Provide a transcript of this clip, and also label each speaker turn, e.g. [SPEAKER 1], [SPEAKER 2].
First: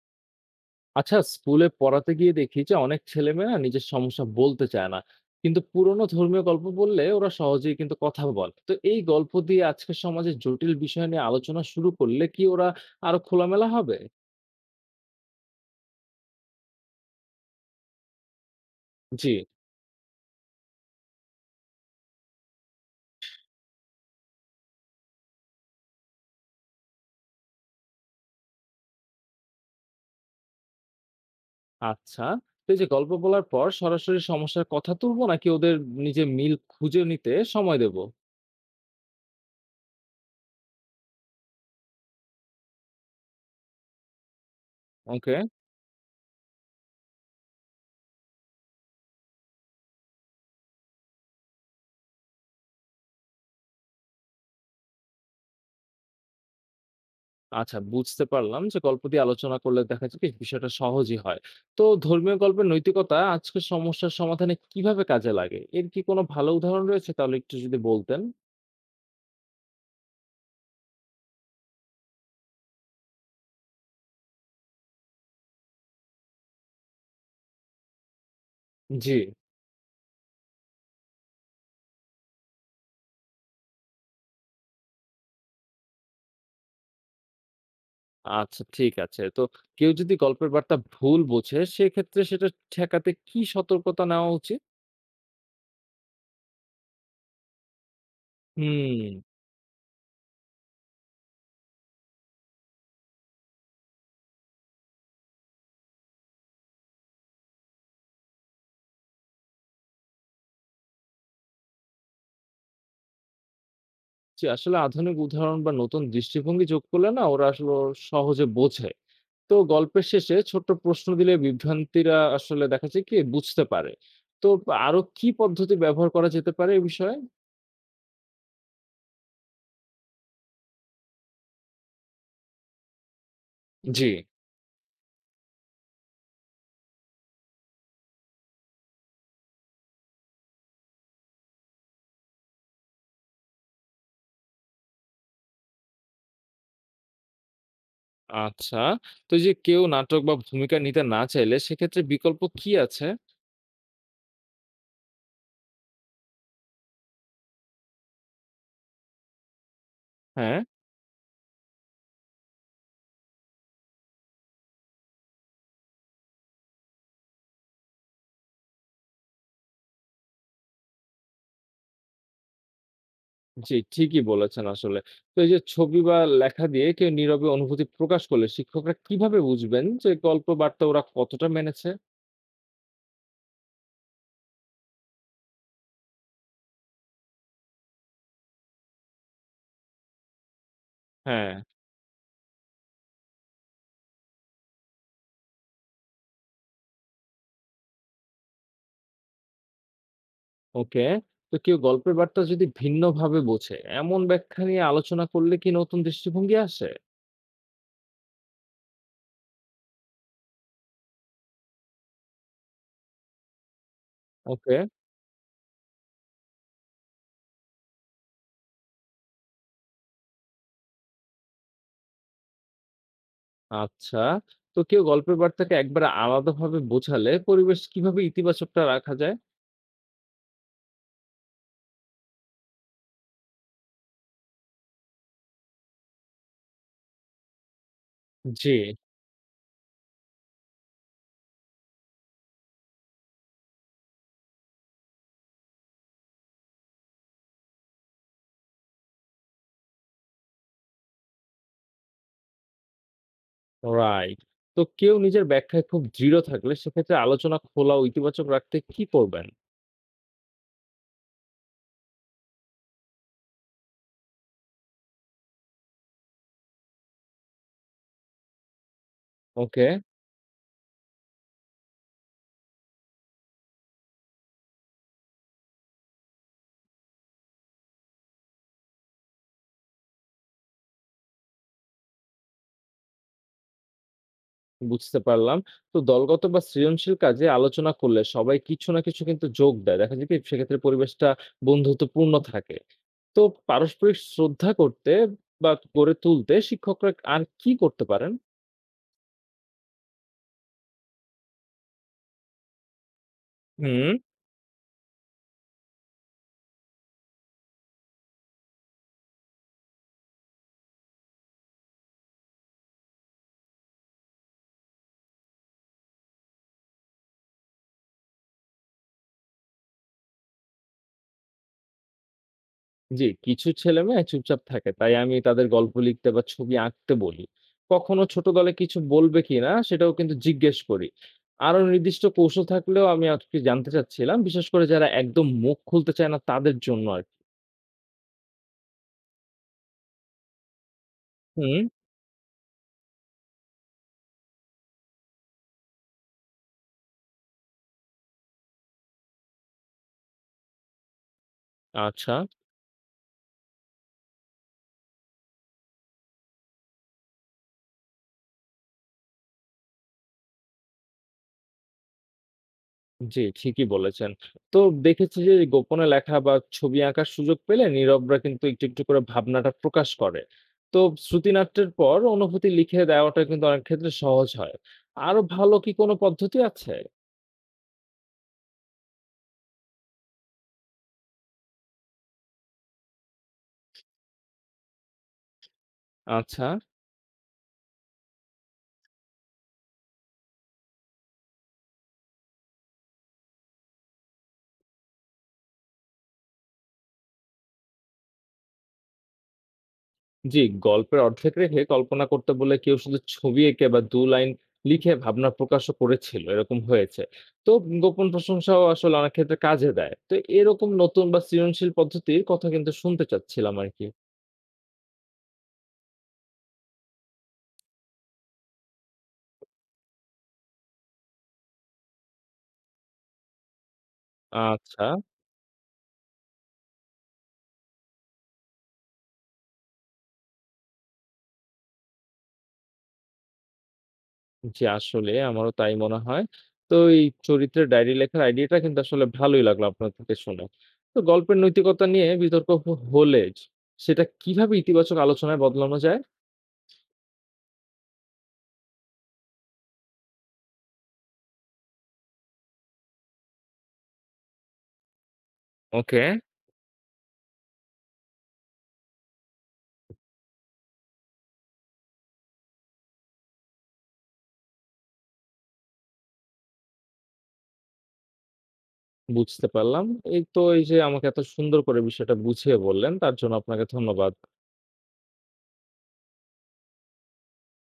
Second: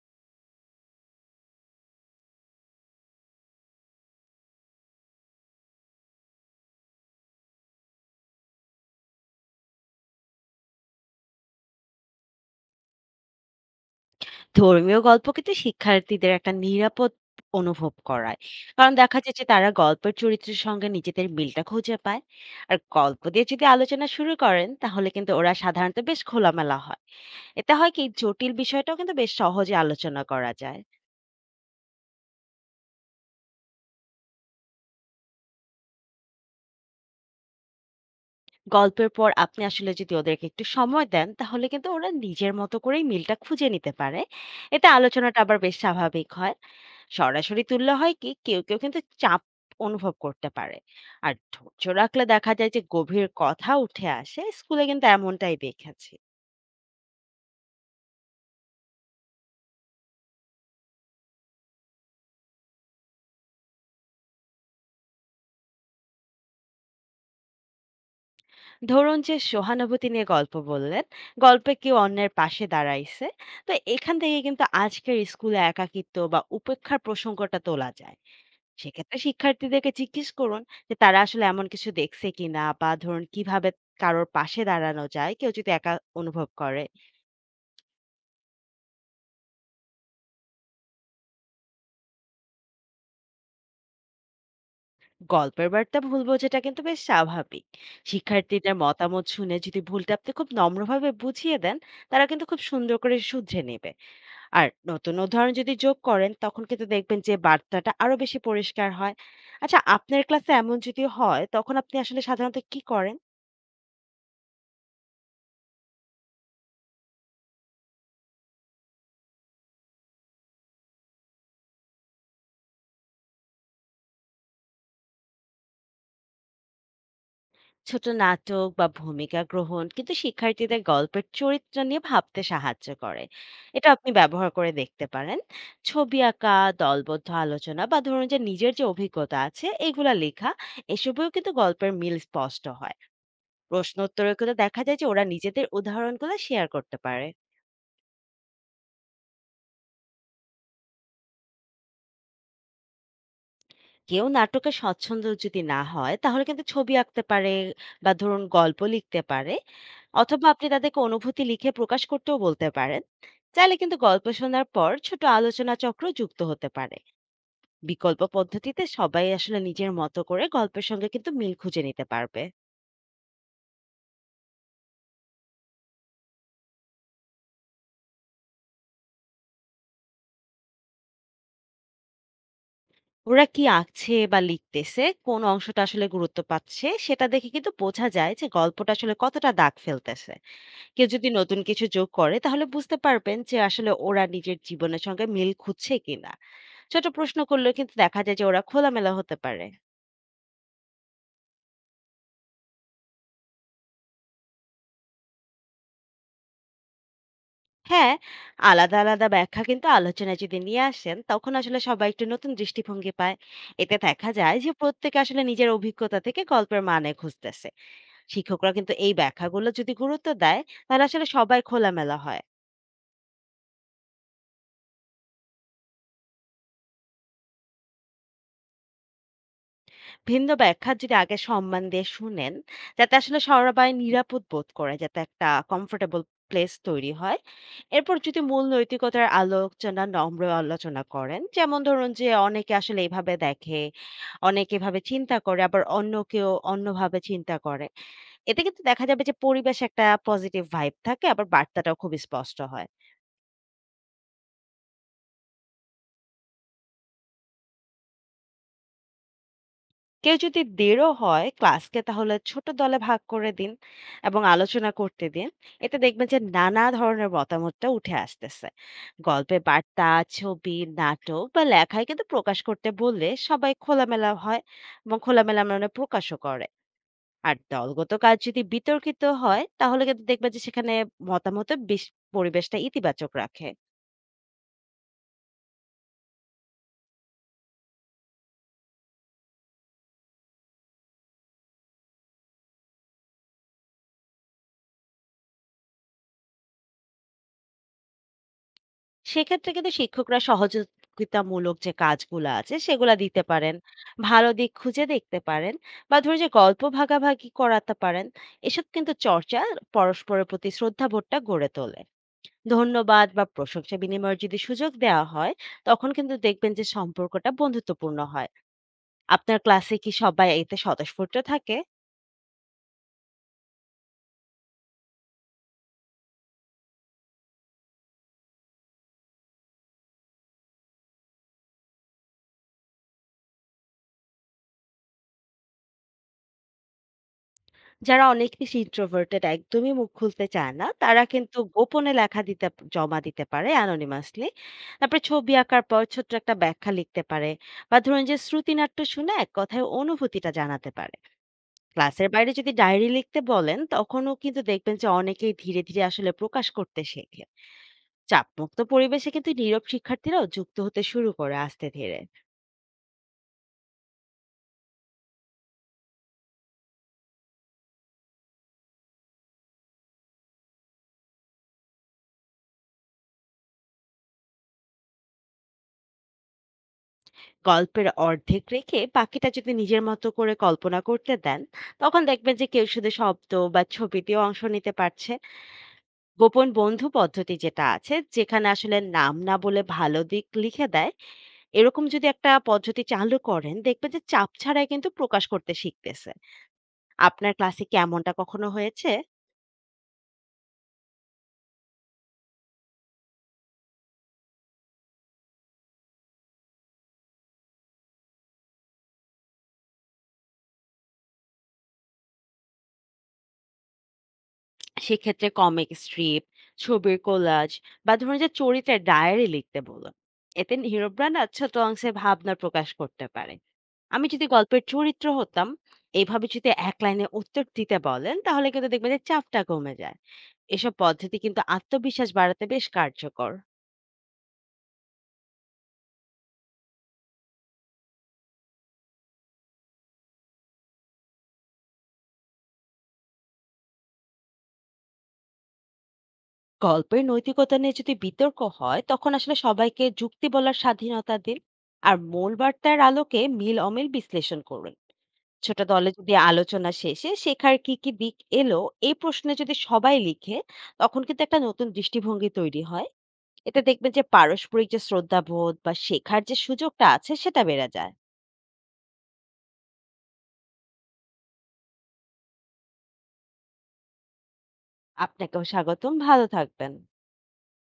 [SPEAKER 1] আচ্ছা, স্কুলে পড়াতে গিয়ে দেখি যে অনেক ছেলেমেয়েরা নিজের সমস্যা বলতে চায় না, কিন্তু পুরোনো ধর্মীয় গল্প বললে ওরা সহজেই কিন্তু কথা বলে। তো এই গল্প দিয়ে আজকের সমাজে জটিল বিষয় নিয়ে আলোচনা শুরু করলে কি ওরা আরো খোলামেলা হবে?
[SPEAKER 2] ধর্মীয় গল্প কিন্তু শিক্ষার্থীদের একটা নিরাপদ অনুভব করায়। কারণ দেখা
[SPEAKER 1] জি।
[SPEAKER 2] যায় যে তারা গল্পের চরিত্রের সঙ্গে নিজেদের মিলটা খুঁজে পায়। আর গল্প দিয়ে যদি আলোচনা শুরু করেন তাহলে কিন্তু ওরা সাধারণত বেশ খোলামেলা হয়। এতে হয় কি জটিল বিষয়টাও কিন্তু বেশ সহজে আলোচনা করা যায়।
[SPEAKER 1] আচ্ছা, তো এই যে গল্প বলার পর সরাসরি সমস্যার কথা তুলবো নাকি ওদের নিজে মিল খুঁজে নিতে সময় দেবো?
[SPEAKER 2] গল্পের পর আপনি আসলে যদি ওদেরকে একটু সময় দেন তাহলে কিন্তু ওরা নিজের মতো করেই মিলটা খুঁজে নিতে পারে। এতে
[SPEAKER 1] ওকে।
[SPEAKER 2] আলোচনাটা আবার বেশ স্বাভাবিক হয়। সরাসরি তুললে হয় কি কেউ কেউ কিন্তু চাপ অনুভব করতে পারে। আর ধৈর্য রাখলে দেখা যায় যে গভীর কথা উঠে আসে, স্কুলে কিন্তু এমনটাই দেখেছি।
[SPEAKER 1] আচ্ছা, বুঝতে পারলাম যে গল্প দিয়ে আলোচনা করলে দেখা যায় কি বিষয়টা সহজই হয়। তো ধর্মীয় গল্পের নৈতিকতা আজকের সমস্যার সমাধানে কিভাবে কাজে লাগে, এর কি কোনো ভালো উদাহরণ রয়েছে? তাহলে একটু যদি বলতেন।
[SPEAKER 2] ধরুন যে সহানুভূতি নিয়ে গল্প বললেন, গল্পে কেউ অন্যের পাশে দাঁড়াইছে। তো এখান থেকে কিন্তু আজকের স্কুলে একাকিত্ব বা উপেক্ষার প্রসঙ্গটা তোলা যায়।
[SPEAKER 1] জি।
[SPEAKER 2] সেক্ষেত্রে শিক্ষার্থীদেরকে জিজ্ঞেস করুন যে তারা আসলে এমন কিছু দেখছে কিনা, বা ধরুন কিভাবে কারোর পাশে দাঁড়ানো যায় কেউ যদি একা অনুভব করে।
[SPEAKER 1] আচ্ছা, ঠিক আছে। তো কেউ যদি গল্পের বার্তা ভুল বোঝে, সেক্ষেত্রে সেটা ঠেকাতে সতর্কতা নেওয়া উচিত?
[SPEAKER 2] গল্পের বার্তা ভুল বোঝাটা কিন্তু বেশ স্বাভাবিক। শিক্ষার্থীদের
[SPEAKER 1] হুম।
[SPEAKER 2] মতামত শুনে যদি ভুলটা আপনি খুব নম্রভাবে বুঝিয়ে দেন, তারা কিন্তু খুব সুন্দর করে শুধরে নেবে। আর নতুন উদাহরণ যদি যোগ করেন তখন কিন্তু দেখবেন যে বার্তাটা আরো বেশি পরিষ্কার হয়। আচ্ছা, আপনার ক্লাসে এমন যদি হয় তখন আপনি আসলে সাধারণত কি করেন?
[SPEAKER 1] জি, আসলে আধুনিক উদাহরণ বা নতুন দৃষ্টিভঙ্গি যোগ করলে না ওরা আসলে সহজে বোঝে। তো গল্পের শেষে ছোট্ট প্রশ্ন দিলে বিভ্রান্তিরা আসলে দেখা যায় কি বুঝতে পারে। তো আরো কি পদ্ধতি ব্যবহার করা যেতে পারে এ বিষয়ে?
[SPEAKER 2] ছোট নাটক বা ভূমিকা গ্রহণ কিন্তু শিক্ষার্থীদের গল্পের চরিত্র নিয়ে ভাবতে সাহায্য করে। এটা
[SPEAKER 1] জি,
[SPEAKER 2] আপনি ব্যবহার করে দেখতে পারেন। ছবি আঁকা, দলবদ্ধ আলোচনা বা ধরুন যে নিজের যে অভিজ্ঞতা আছে এগুলা লেখা, এসবেও কিন্তু গল্পের মিল স্পষ্ট হয়। প্রশ্ন উত্তরেও কিন্তু দেখা যায় যে ওরা নিজেদের উদাহরণগুলো শেয়ার করতে পারে।
[SPEAKER 1] আচ্ছা। তো এই যে কেউ নাটক বা ভূমিকা নিতে না চাইলে সেক্ষেত্রে বিকল্প কি আছে?
[SPEAKER 2] কেউ নাটকে স্বচ্ছন্দ যদি না হয় তাহলে কিন্তু ছবি আঁকতে পারে, বা ধরুন গল্প লিখতে পারে, অথবা
[SPEAKER 1] হ্যাঁ,
[SPEAKER 2] আপনি তাদেরকে অনুভূতি লিখে প্রকাশ করতেও বলতে পারেন। চাইলে কিন্তু গল্প শোনার পর ছোট আলোচনা চক্র যুক্ত হতে পারে। বিকল্প পদ্ধতিতে সবাই আসলে নিজের মতো করে গল্পের সঙ্গে কিন্তু মিল খুঁজে নিতে পারবে।
[SPEAKER 1] জি, ঠিকই বলেছেন আসলে। তো এই যে ছবি বা লেখা দিয়ে কেউ নীরবে অনুভূতি প্রকাশ করলে শিক্ষকরা কিভাবে বুঝবেন যে গল্প বার্তা ওরা কতটা মেনেছে?
[SPEAKER 2] ওরা কি আঁকছে বা লিখতেছে, কোন অংশটা আসলে গুরুত্ব পাচ্ছে সেটা দেখে কিন্তু বোঝা যায় যে গল্পটা আসলে কতটা দাগ ফেলতেছে। কেউ যদি
[SPEAKER 1] হ্যাঁ,
[SPEAKER 2] নতুন কিছু যোগ করে তাহলে বুঝতে পারবেন যে আসলে ওরা নিজের জীবনের সঙ্গে মিল খুঁজছে কিনা। ছোট প্রশ্ন করলেও কিন্তু দেখা যায় যে ওরা খোলামেলা হতে পারে।
[SPEAKER 1] ওকে। তো কেউ গল্পের বার্তা যদি ভিন্নভাবে বোঝে, এমন ব্যাখ্যা নিয়ে আলোচনা করলে কি নতুন দৃষ্টিভঙ্গি আসে?
[SPEAKER 2] হ্যাঁ, আলাদা ব্যাখ্যা কিন্তু আলোচনায় যদি নিয়ে আসেন, তখন আসলে সবাই একটু নতুন দৃষ্টিভঙ্গি পায়। এতে দেখা যায় যে
[SPEAKER 1] ওকে,
[SPEAKER 2] প্রত্যেকে আসলে নিজের অভিজ্ঞতা থেকে গল্পের মানে খুঁজতেছে। শিক্ষকরা কিন্তু এই ব্যাখ্যাগুলো যদি গুরুত্ব দেয়, তাহলে আসলে সবাই খোলামেলা হয়।
[SPEAKER 1] আচ্ছা। তো কেউ গল্পের বার্তাকে একবারে আলাদাভাবে বোঝালে পরিবেশ কিভাবে ইতিবাচকটা রাখা যায়?
[SPEAKER 2] ভিন্ন ব্যাখ্যা যদি আগে সম্মান দিয়ে শুনেন, যাতে আসলে সবাই নিরাপদ বোধ করে, যাতে একটা কমফোর্টেবল প্লেস তৈরি হয়। এরপর যদি মূল
[SPEAKER 1] জি।
[SPEAKER 2] নৈতিকতার আলোচনা, নম্র আলোচনা করেন, যেমন ধরুন যে অনেকে আসলে এইভাবে দেখে, অনেকে এভাবে চিন্তা করে, আবার অন্য কেউ অন্যভাবে চিন্তা করে। এতে কিন্তু দেখা যাবে যে পরিবেশ একটা পজিটিভ ভাইব থাকে, আবার বার্তাটাও খুব স্পষ্ট হয়।
[SPEAKER 1] রাইট। তো কেউ নিজের ব্যাখ্যায় খুব দৃঢ় থাকলে সেক্ষেত্রে আলোচনা খোলা ও ইতিবাচক রাখতে কি করবেন?
[SPEAKER 2] কেউ যদি দৃঢ় হয়, ক্লাসকে তাহলে ছোট দলে ভাগ করে দিন এবং আলোচনা করতে দিন। এতে দেখবেন যে নানা ধরনের মতামতটা উঠে আসতেছে। গল্পে
[SPEAKER 1] ওকে,
[SPEAKER 2] বার্তা, ছবি, নাটক বা লেখায় কিন্তু প্রকাশ করতে বললে সবাই খোলামেলা হয় এবং খোলামেলা মানে প্রকাশও করে। আর দলগত কাজ যদি বিতর্কিত হয় তাহলে কিন্তু দেখবেন যে সেখানে মতামত বেশ, পরিবেশটা ইতিবাচক রাখে।
[SPEAKER 1] বুঝতে পারলাম। তো দলগত বা সৃজনশীল কাজে আলোচনা করলে সবাই কিছু না কিছু কিন্তু যোগ দেয়। দেখা যায় কি সেক্ষেত্রে পরিবেশটা বন্ধুত্বপূর্ণ থাকে। তো পারস্পরিক শ্রদ্ধা করতে বা গড়ে তুলতে শিক্ষকরা আর কি করতে পারেন?
[SPEAKER 2] সেক্ষেত্রে কিন্তু শিক্ষকরা সহযোগিতামূলক যে কাজগুলো আছে সেগুলা দিতে পারেন,
[SPEAKER 1] হুম।
[SPEAKER 2] ভালো দিক খুঁজে দেখতে পারেন, বা ধরুন যে গল্প ভাগাভাগি করাতে পারেন। এসব কিন্তু চর্চা পরস্পরের প্রতি শ্রদ্ধাবোধটা গড়ে তোলে। ধন্যবাদ বা প্রশংসা বিনিময়ের যদি সুযোগ দেওয়া হয়, তখন কিন্তু দেখবেন যে সম্পর্কটা বন্ধুত্বপূর্ণ হয়। আপনার ক্লাসে কি সবাই এতে স্বতঃস্ফূর্ত থাকে?
[SPEAKER 1] জি, কিছু ছেলেমেয়ে চুপচাপ থাকে। তাই আমি তাদের গল্প লিখতে বা ছবি আঁকতে বলি। কখনো ছোট দলে কিছু বলবে কিনা সেটাও কিন্তু জিজ্ঞেস করি। আরো নির্দিষ্ট কৌশল থাকলেও আমি আজকে জানতে চাচ্ছিলাম, বিশেষ করে যারা একদম মুখ খুলতে চায় না তাদের জন্য আরকি।
[SPEAKER 2] যারা অনেক বেশি introverted, একদমই মুখ খুলতে চায় না, তারা কিন্তু
[SPEAKER 1] হুম,
[SPEAKER 2] গোপনে লেখা দিতে, জমা দিতে পারে anonymously। তারপরে ছবি আঁকার পর ছোট্ট একটা ব্যাখ্যা লিখতে পারে, বা ধরুন যে শ্রুতিনাট্য শুনে এক কথায় অনুভূতিটা জানাতে পারে। ক্লাসের
[SPEAKER 1] আচ্ছা।
[SPEAKER 2] বাইরে যদি ডায়েরি লিখতে বলেন, তখনও কিন্তু দেখবেন যে অনেকেই ধীরে আসলে প্রকাশ করতে শেখে। চাপমুক্ত পরিবেশে কিন্তু নীরব শিক্ষার্থীরাও যুক্ত হতে শুরু করে আস্তে ধীরে।
[SPEAKER 1] জি, ঠিকই বলেছেন। তো দেখেছি যে গোপনে লেখা বা ছবি আঁকার সুযোগ পেলে নীরবরা কিন্তু একটু করে ভাবনাটা প্রকাশ করে। তো শ্রুতিনাট্যের পর অনুভূতি লিখে দেওয়াটা কিন্তু অনেক ক্ষেত্রে সহজ হয়। আরো ভালো কি কোনো পদ্ধতি আছে?
[SPEAKER 2] গল্পের অর্ধেক রেখে বাকিটা যদি নিজের মতো করে কল্পনা করতে দেন, তখন দেখবেন যে কেউ শুধু শব্দ বা ছবি দিয়ে অংশ নিতে পারছে।
[SPEAKER 1] আচ্ছা।
[SPEAKER 2] গোপন বন্ধু পদ্ধতি যেটা আছে, যেখানে আসলে নাম না বলে ভালো দিক লিখে দেয়, এরকম যদি একটা পদ্ধতি চালু করেন, দেখবেন যে চাপ ছাড়াই কিন্তু প্রকাশ করতে শিখতেছে। আপনার ক্লাসে কি এমনটা কখনো হয়েছে?
[SPEAKER 1] জি, গল্পের অর্ধেক রেখে কল্পনা করতে বলে কেউ শুধু ছবি এঁকে বা ২ লাইন লিখে ভাবনা প্রকাশও করেছিল। এরকম হয়েছে। তো গোপন প্রশংসাও আসলে অনেক ক্ষেত্রে কাজে দেয়। তো এরকম নতুন বা সৃজনশীল পদ্ধতির কথা কিন্তু শুনতে চাচ্ছিলাম আরকি।
[SPEAKER 2] সেক্ষেত্রে কমিক স্ট্রিপ, ছবির কোলাজ, বা ধরুন যে চরিত্রের ডায়েরি লিখতে বলুন। এতে হিরোরা না ছোট অংশে ভাবনা প্রকাশ করতে পারে। আমি যদি গল্পের
[SPEAKER 1] আচ্ছা।
[SPEAKER 2] চরিত্র হতাম, এভাবে যদি এক লাইনে উত্তর দিতে বলেন তাহলে কিন্তু দেখবেন যে চাপটা কমে যায়। এসব পদ্ধতি কিন্তু আত্মবিশ্বাস বাড়াতে বেশ কার্যকর।
[SPEAKER 1] জি, আসলে আমারও তাই মনে হয়। তো এই চরিত্রের ডায়েরি লেখার আইডিয়াটা কিন্তু আসলে ভালোই লাগলো আপনার থেকে শুনে। তো গল্পের নৈতিকতা নিয়ে বিতর্ক হলে সেটা কিভাবে ইতিবাচক আলোচনায় বদলানো যায়?
[SPEAKER 2] গল্পের নৈতিকতা নিয়ে যদি বিতর্ক হয় তখন আসলে সবাইকে যুক্তি বলার স্বাধীনতা দিন, আর মূল বার্তার আলোকে মিল অমিল বিশ্লেষণ করুন। ছোট দলে
[SPEAKER 1] ওকে।
[SPEAKER 2] যদি আলোচনা শেষে শেখার কি কি দিক এলো, এই প্রশ্নে যদি সবাই লিখে, তখন কিন্তু একটা নতুন দৃষ্টিভঙ্গি তৈরি হয়। এতে দেখবেন যে পারস্পরিক যে শ্রদ্ধাবোধ বা শেখার যে সুযোগটা আছে সেটা বেড়ে যায়।
[SPEAKER 1] বুঝতে পারলাম। এই তো এই যে আমাকে এত সুন্দর করে বিষয়টা বুঝিয়ে বললেন, তার জন্য আপনাকে ধন্যবাদ।
[SPEAKER 2] আপনাকেও স্বাগতম, ভালো থাকবেন।